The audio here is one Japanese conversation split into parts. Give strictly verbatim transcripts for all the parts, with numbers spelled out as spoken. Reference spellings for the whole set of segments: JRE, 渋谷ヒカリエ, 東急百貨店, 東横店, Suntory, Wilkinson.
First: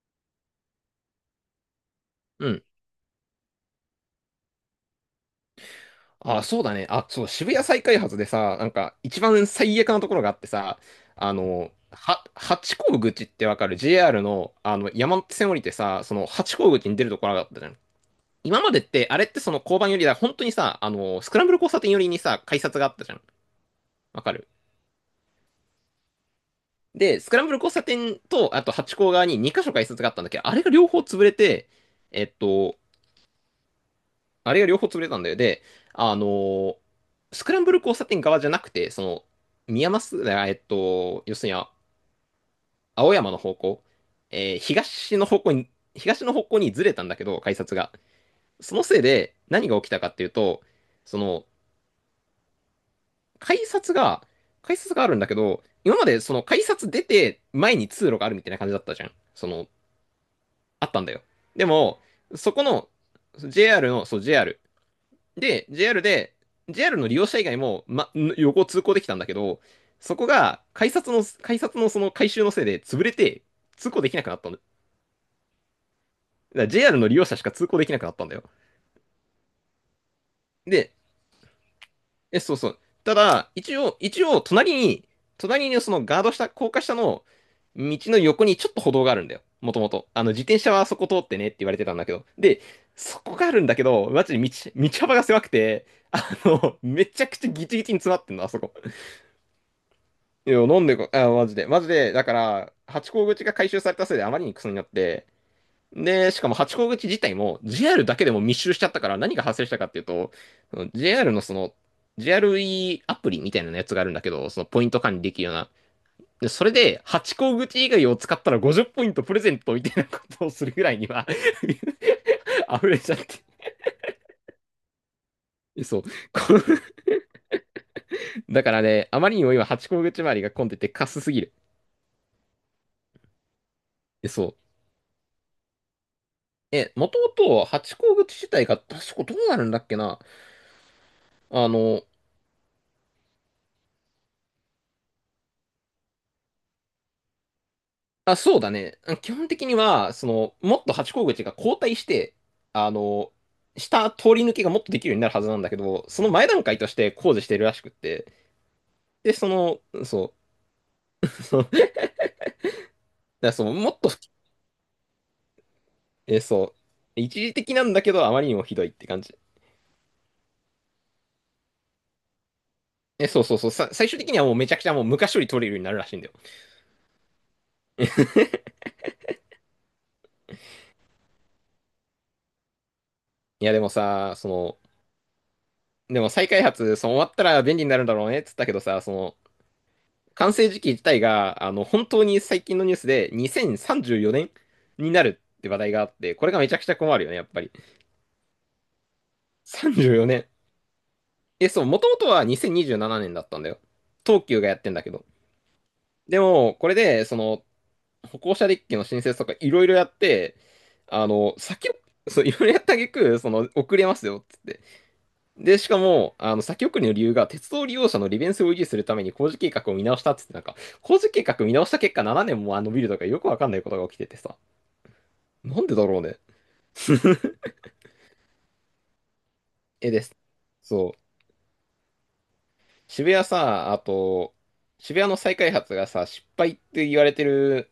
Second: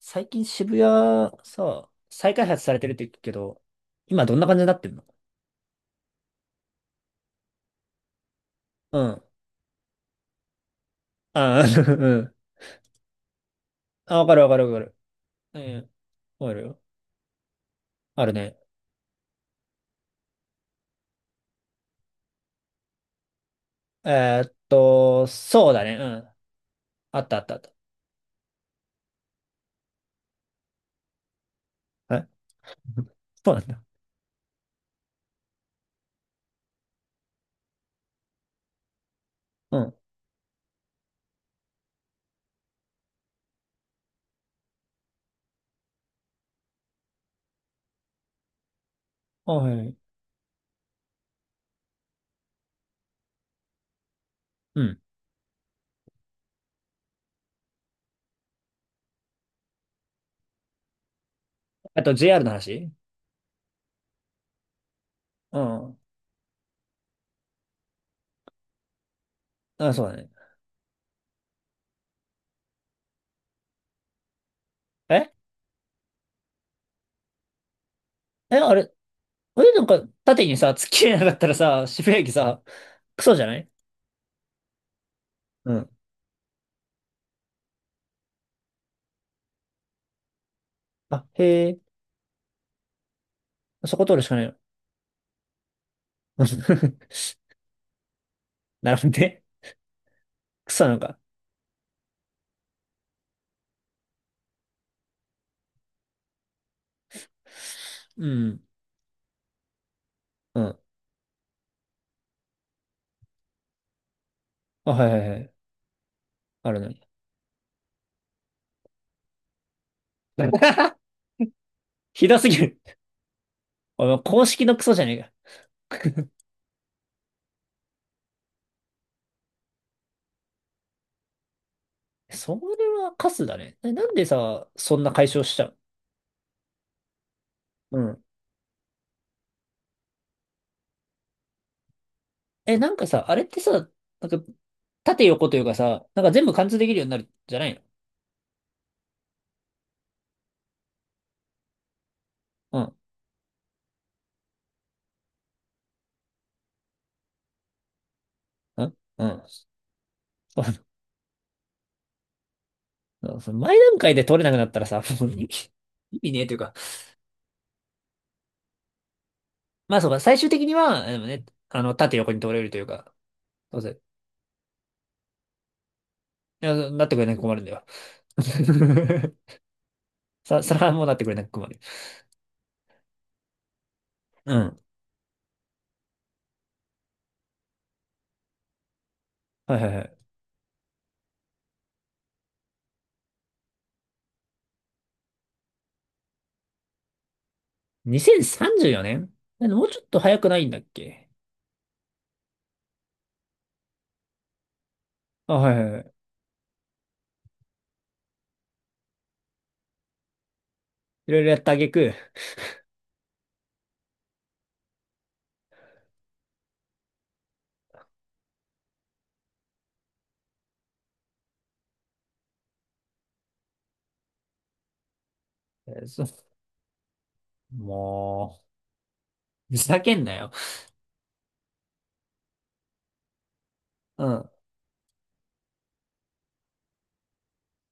最近渋谷さ、再開う発ん。されてるって言うけど、今どんな感じになってんの？あ、そうだね。あ、そう、渋谷再開発でさ、なんか、う一ん。番最悪なところがあってさ、あああ、の、うは、ん。八甲口ってわかる？ あ、ジェイアール わかるわの、かるあわかの、る。山手線降うりてん。さ、その、わか八る甲よ。口に出るところがあったじゃん。あるね。今までって、あれってその交番寄りだ、本当にさ、あの、スクランブル交差点寄りにさ、改札があったじゃん。わかえる？ーっと、そうだね。うん。あで、っスクたあラっンブたあルっ交た。差点と、あと八甲側にに箇所改札があったんだけど、あれが両方潰れて、え、 えっと、そうなんだ。あれが両方潰れたんだよ。で、あのースクランブル交差点側じゃなくて、その、う宮ん。益、あえっと、要するにあ青山の方向、えー東の方向に、東の方向にずれたんだけど、改札が。そのせいであ、何はがい起はきい。たかっていうと、その、改札が、改う札ん。があるんだけど、今までその改札出て前に通路があるみたいな感じだったじゃん。その、あったんだよ。でも、あと ジェイアール のそこの、話。 JR の、そう、ジェイアール、うで、ん。JR で、JR の利用者以外も、ま、横通行できたんだけど、あ、そうそだこね。が、改札の、改札のその改修のせいで潰れて、通行できなくなったんだ。だかええ、ら ジェイアール の利用者しか通行できなくなったんだよ。あれあれなんか縦にさ、突っで、切れなかったらさ、渋谷駅え、そうさ、そう。たクソじゃだ、ない？一応、一応、隣に、隣うにん。そのガード下、高架下の道の横にちょっと歩道があるんだよ。もともと。あの、自転車はそこ通あ、ってへねって言わえ。れてたんだけど。で、そこがあるんだけそこど、通るマしジかでない道、の？道幅が狭くて、あの、め ちゃくちゃギチギチに詰まってんの、あそこ。なるほどね。いや、クなソんなでのか、か。あ、マジで。マジで、だから、ハチ公口が回収されたせいであまりにクソになって、で、しかもハチ公口自体も ジェイアール だけうでも密ん。集しちゃったから何が発生したかっていうと、うそん。の ジェイアール のその、ジェイアールイー アールイーアプリみたいなやつがあるんだけど、そのポインあ、トは管い理はいではきるようい。な。で、それあるのに。で、ハチ公口以外を使ったらごじゅうポイントプレゼントみたいなことをするぐらいに は ひどすぎ る。溢れちゃって。あの公式のクソじゃねえか。そう。こうだからね、あまりにも今、ハチ公口周りが混んでてカスすぎる。それはカスだね。え、なんでそう。さ、そんな解消しちゃう？え、もともとハチうん。口自体が確かどうなるんだっけな。あの、え、なんかさ、あれってさ、なんか、縦横というかさ、なんか全部貫通できるようになるじゃないの？あ、そうだね。基本的には、その、もっとハチ公口が後退して、うあん。の、下通り抜けがもっとできるようになるはずなんだけど、その前段階として工事してるらしくって。うん。うで、ん。その、そ う、そう、だかそうそらのそう、前も段っと、階で取れなくなったらさ、もう意味、意味ねえ、えというか。そう、一時的なんだけど、あまりにもひどいって感じ。まあそうか、最終的には、でもね、あの、縦横に取れるというか、え、そうそうそう、どうさ、せ、い最終的にはもうめちゃくちゃもう昔より取れるようになるらしいんだよ。やなってくれなく困るんだよ。さ、それはもうなってくれなく困る。いや、でもさ、そうん。の、でも再開発、その終わったら便利になるんだろうねっつったけどさ、その、はいはいはい。完成時期自体が、あの、本当に最近のニュースでにせんさんじゅうよねんになるって話題があって、これがめちゃくちゃ困るよね、やっぱり。にせんさんじゅうよねん？もうちょっ34と早年。くないんだっけ？え、そう、もともとはにせんにじゅうななねんだったんだよ。東急がやってんだけど。あ、はいはいはい。でも、これで、その、歩行者デッキの申請とかいろいろやって、あいろいろの、やった挙先を、句、そう、いろいろやった挙句、その、遅れますよ、っつって。で、しかも、あの、先送りの理由が、鉄道利用者の利便性を維持するために工事計画を見直したっつって、なんか、工事計画見直した結果ななねんもあのビルとかよくわかんないことが起きててさ。なんでえだー、ろうそね。う、もう、ふざえ、けでんなす。よ。そう。渋谷さ、あうん。と、渋谷の再開発がさ、失敗って言われてる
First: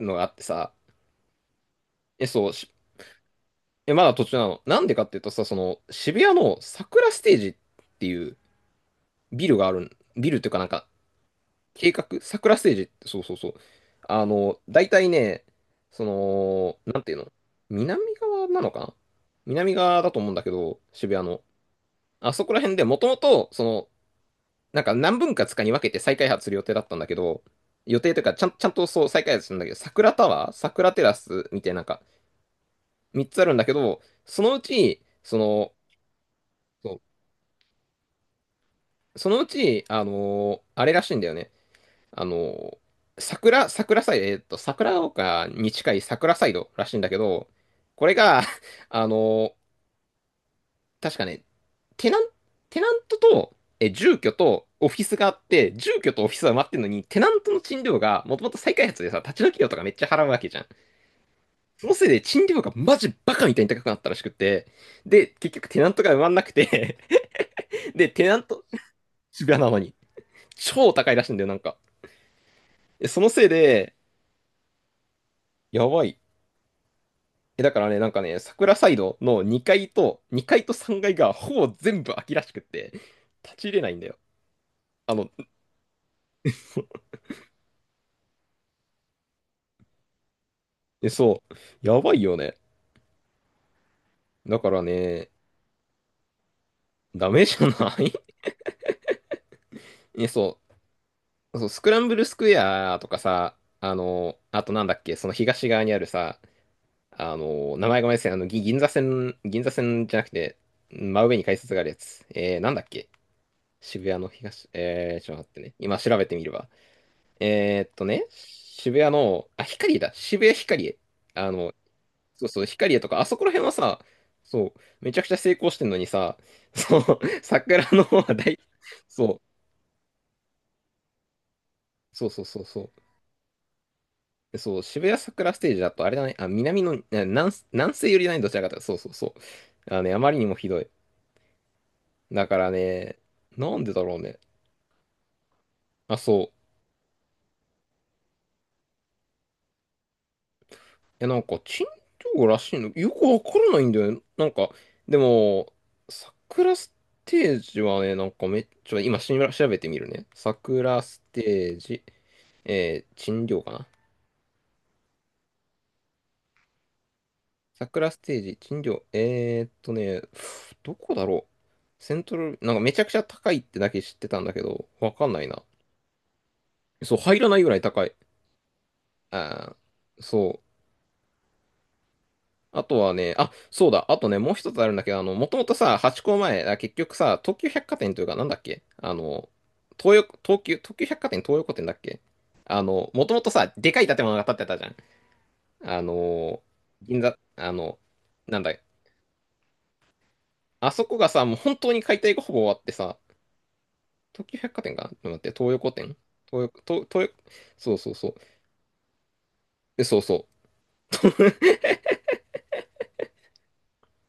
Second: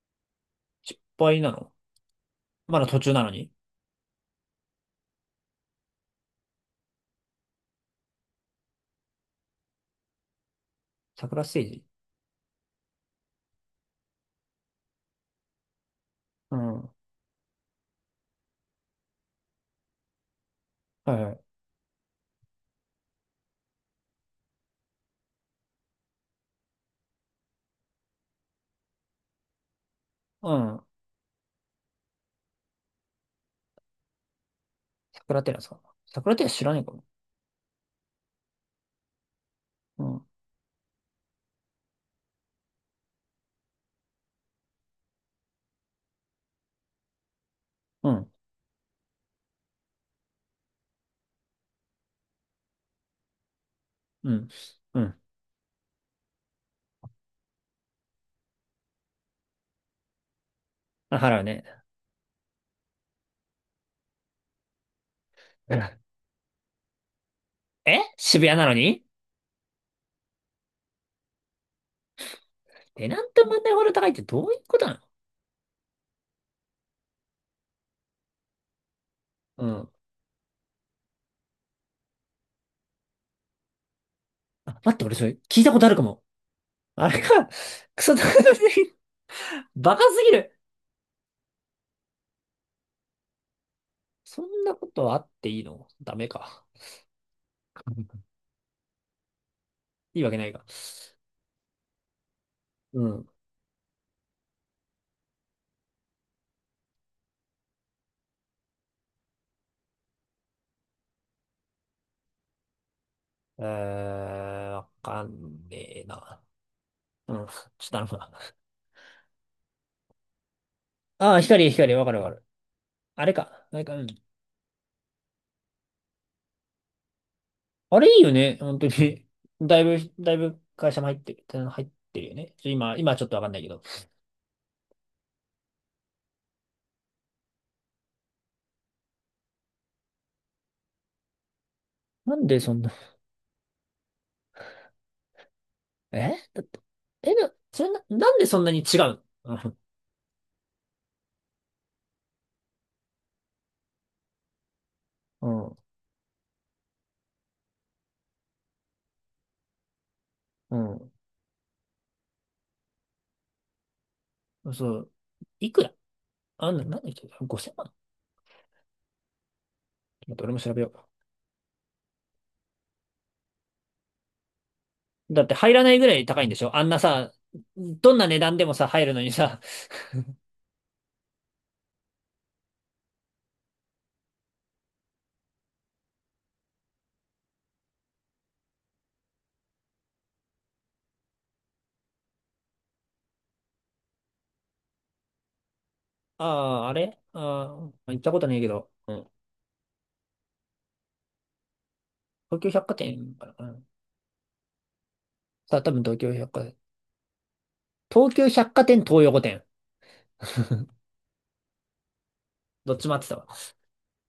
のがあってさ、失敗なの？え、そう、しまだ途中なのに。え、まだ途中なの。なんでかっていうとさ、その、渋谷の桜ステージっていうビルがあるん、ビルっていうかなんか、桜ステージ？計画、桜ステージって、そうそうそう。あの、大体ね、そうの、ん。はなんていうの、南側なのかな、南側だと思うんだけど、い渋谷はい。の。あそこら辺でもともと、その、なんか何分割かに分けて再開発する予定だったんだけど、予定というか、ちゃん、ちゃんとそう再開発するんだけど、桜タうワー、ん。桜テラスみたいな、なんかみっつあるんだけど、そのうち、そ桜テラスかの、な。桜テラス知らねえかそうも。そのうち、うあん。のーあれらしいんだよね。あの、桜、桜サイド、えーっと、桜丘に近い桜サイドらしいんだけど、こうれん。が、あの、確かね、テナン、テナントと、え、住う居ん。とオフうィスん。があって、住居とオフィスは埋まってるのに、テナントの賃料が、もともと再開発でさ、立ち退き料とかめっちゃ払うわけじゃん。あ、払うね。そのせいで賃料がマジバカみたいに高くなったらしくって、で、結局 うテナントん。が埋まんなくて え、で、テナン渋谷なト、のに、渋谷なのに、超高いらしいんだよ、なんか。テえナそンのトせい問題ほどで、高いってどういうことなの？やばい。え、だからね、なんかね、桜サイドの2う階ん。と、にかいとさんがいがいがほぼ全部空きらしくって、立ち入れないんだよ。あ、待って、俺あその、れ聞いたことあるかも。あれか、クソ高い、バカすぎる。え、そう、やばいよね。そだんかならことあっね、ていいの？ダメか。ダメじゃない？ いいえ、わけないそか。う、そう、スクランブルスクエアうとかん。さ、あの、あとなんだっけ、その東側にあるさ、あの、名前がごめんなさい、あの、ぎ銀座線、銀座線じゃなくて、真上に改札があるやつ。えー、なんだっけ、え渋谷の東、ー、わえかー、ちょっと待ってんね。今ねえ調べてな。みれば。うん。ちょっえーとっと頼むね、な。渋谷の、あ、ヒカリエだ、渋谷ヒカリエ。ああ、あ光、の、光、わかるわかる。そうそう、ヒカリエとか、ああれそこら辺か。はあれか。うさ、ん。そう、めちゃくちゃ成功してんのにさ、そう、桜あのれ方いいよはね。大、本当に。そう、だいぶ、だいぶ会社も入ってる。入ってそるうよそうね。そうちょそ今、う。今はちょっとわかんないけど。でそう、渋谷桜ステージだと、あれだね、あ、南の、な南、南西寄りだね、どちらかというと、そうそうそう。あのね、あまりにもひどい。なんだかでらそんな、ね、なんでだろうね。あ、え、そう。だって、え、な、それな、なんでそんなに違うの？え、なんか、珍道らしいの、よくわからないんだよね。なんか、でうも、ん。桜ステージはね、なんかめっちゃ、今しら調べてみるね。う桜ん。ステージ、えー、珍道かな。うん、そう。いくら？あ、な、なんだっけ？ ごせんまん、ちょ桜ステージ、珍道、えーっとっね、と待って俺も調べよどう。こだろう。セントル、なんかめちゃくちゃ高いってだけ知ってたんだけど、わかんだなっいてな。入らないぐらい高いんでしょ、あんなそう、さ、入らないぐらい高どい。んな値段でもさ、入るのにあさ、あ、そう。あとはね、あ、そうだ、あとね、もう一つあるんだけど、あの、もともとさ、ハチ公前、あ結局さ、東急百貨店というか、なんだっけ、あの、東横、東急、東急百貨店東横店だっけ、あの、もともとさ、でかい建物が建ってたじゃん。あ あの、あ、あれ、銀座、あああの、ー、行ったことないなんけだ、ど、うん。あそこがさ、もう本当に解体がほ東ぼ終急わっ百て貨さ、店かな。うん、東急百貨店かな、ちょっと待って、東さあ、多横分店、東急百東貨店。横、東、東、そうそうそ東う。急百貨店、東横店。でそうそう。どっちも合ってたわ。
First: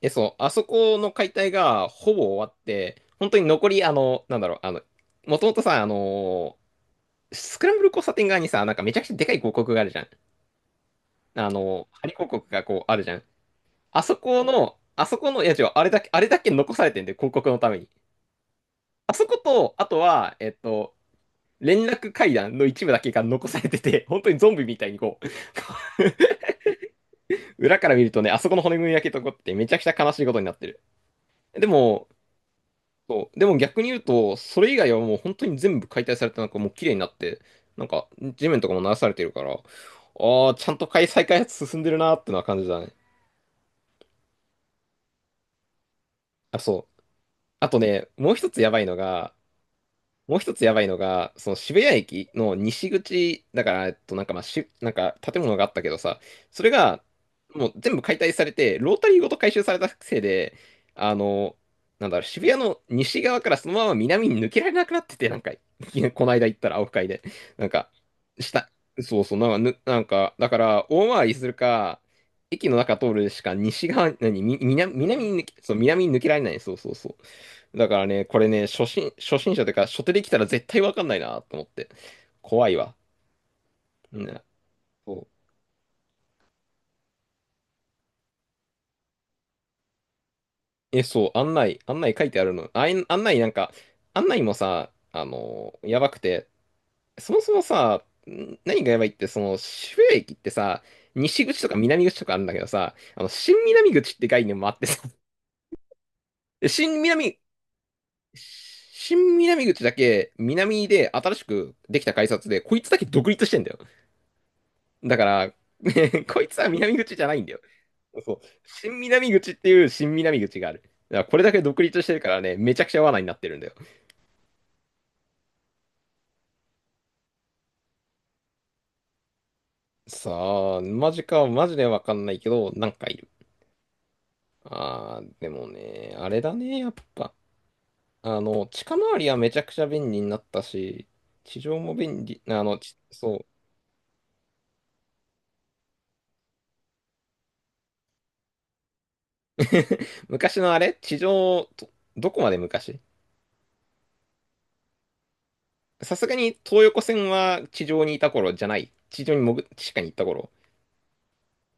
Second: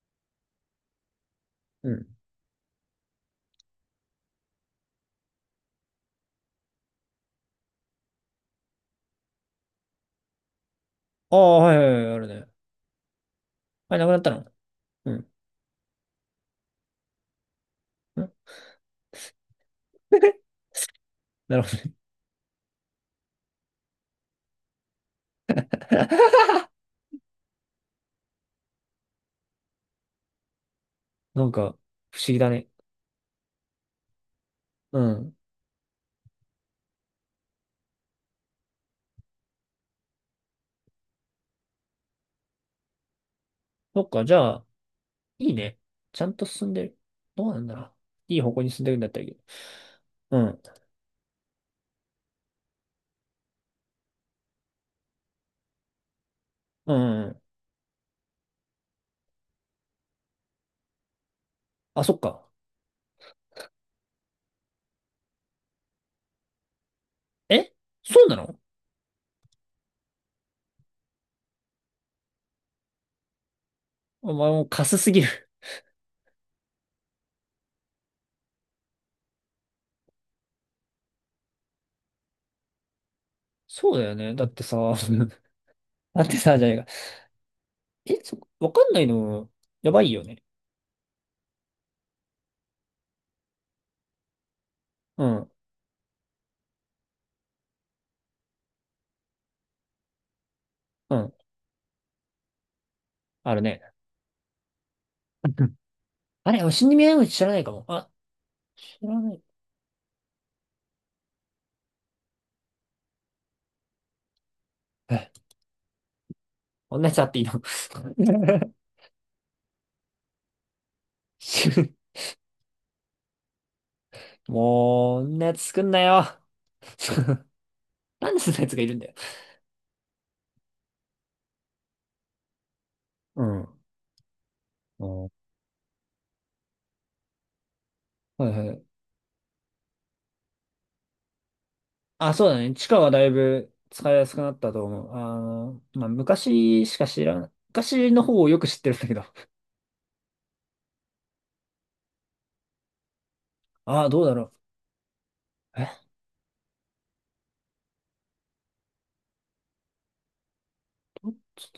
え、そう、あそこの解体がうん。ほぼ終わって、本当に残り、あの、なんだろう、あの、もともとさ、あの、スクランブル交差点側にさ、なんかめちゃくちゃでかい広告があるじゃん。あああ、はいはの、い張はりい、ある広ね。告がこうあるじゃん。あれ、あなくそなったの？この、あうそこん。の、いや違う、あれだけ、あれだけ残されてんで、広告のために。うん。 あそこと、あとは、えっと、なるほど連ね。絡階段の一部だけが残されてて、本当にゾンビみたいにこう、裏から見るとね、あそこの骨組みだけ残っててめちゃくちゃ悲しいことになってる。なんでか、も、不思議だね。そう。でも逆に言うと、それ以外うはもうん。本当に全部解体されて、なんかもう綺麗になって、なんか地面とかも鳴らされてるから、ああ、ちゃんと再開発進んでるなーってのは感じだね。そっか、じゃあ、いいね。ちゃんとあ、進んでそる。う。どうなんあだとろう。ね、もういい一方つ向やにば進んいでのるんだったらいいが、けもど。うう一ん。つやばいのが、その渋谷駅の西口、だから、えっと、なんかまあし、なんか建物があったけどさ、それうんが、うんうん。もう全部解体されて、ロータリーごと回収されたせいで、あの、あ、なんそだっろう、渋か。谷の西側からそのまま南に抜けられなくなってて、なんか、この間行ったら、青深いで、なんえ、か、そうなの？下、そうそう、なんか、ぬなんか、だから、大回りするか、駅の中通るしか西側、お何、前み、もうカ南、スすぎる。南に抜け、そう、南に抜けられない、そうそうそう。だからね、これね、初心、初心者というか、初手で来たら絶対わかんないなと思って。怖いわ。そうだようね。だん。ってさ、そう。だってさ、じゃねえか。え、そ、わかんないの、やばいよね。え、そう、案内、案内書いてあるの。あい、案内なんか、案内もさ、うあん、のーやばくて、そもそもさ、ん何がやばいって、その、渋谷駅ってさ、うん、西口とか南口とかあるんだけどさ、あの、あ新るね。南口って概念もあってさ、うん。あでれ、死に新目合う南、知らないかも。あ、知らな新い。南口だけ南で新しくできた改札で、こいつだけ独立してんだよ。だかえ、ら、ねこいつは南こんなや口つじあゃっなていいいんだの？ よ。そう。新南口っていう新南口がある。だからこれだけ独立してるからね、めちゃくちゃ罠になってるんだよ。もう、こんなやつ作んなよ。なんでそんなやつがいるんだよ。さあ、マジか、マジでわかんないけど、なんかいる。うん。うあん、ー、でもね、あれだね、やっぱ。あはいの、はい。近回りはめちゃくちゃ便利になったし、地上も便あ、利、そうだあね。の、地ち下はだいそう。ぶ使いやすくなったと思う。あの、まあ、昔しか知らん。昔の方をよく知ってるんだけど。昔のあれ地上、ど、どこまで昔ああ、どうだろう。え、さすがに東横線は地上にいた頃じゃない。地上に潜、地下に行った頃。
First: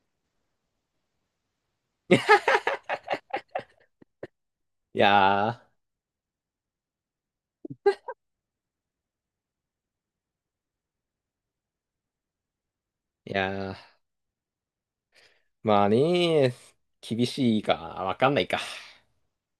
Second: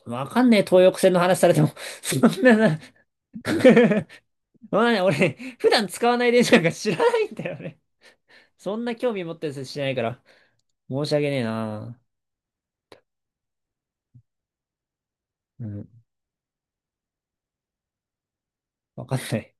わかんねえ、東横線の話されても。そんなな、そんないね、俺、や普段使わない電車なんか知らないんだよね。そんな興味持ってる人しないから。申し訳ねえな。ー、いやー。うまん、あね、厳しいか、わかんないか。わかんない。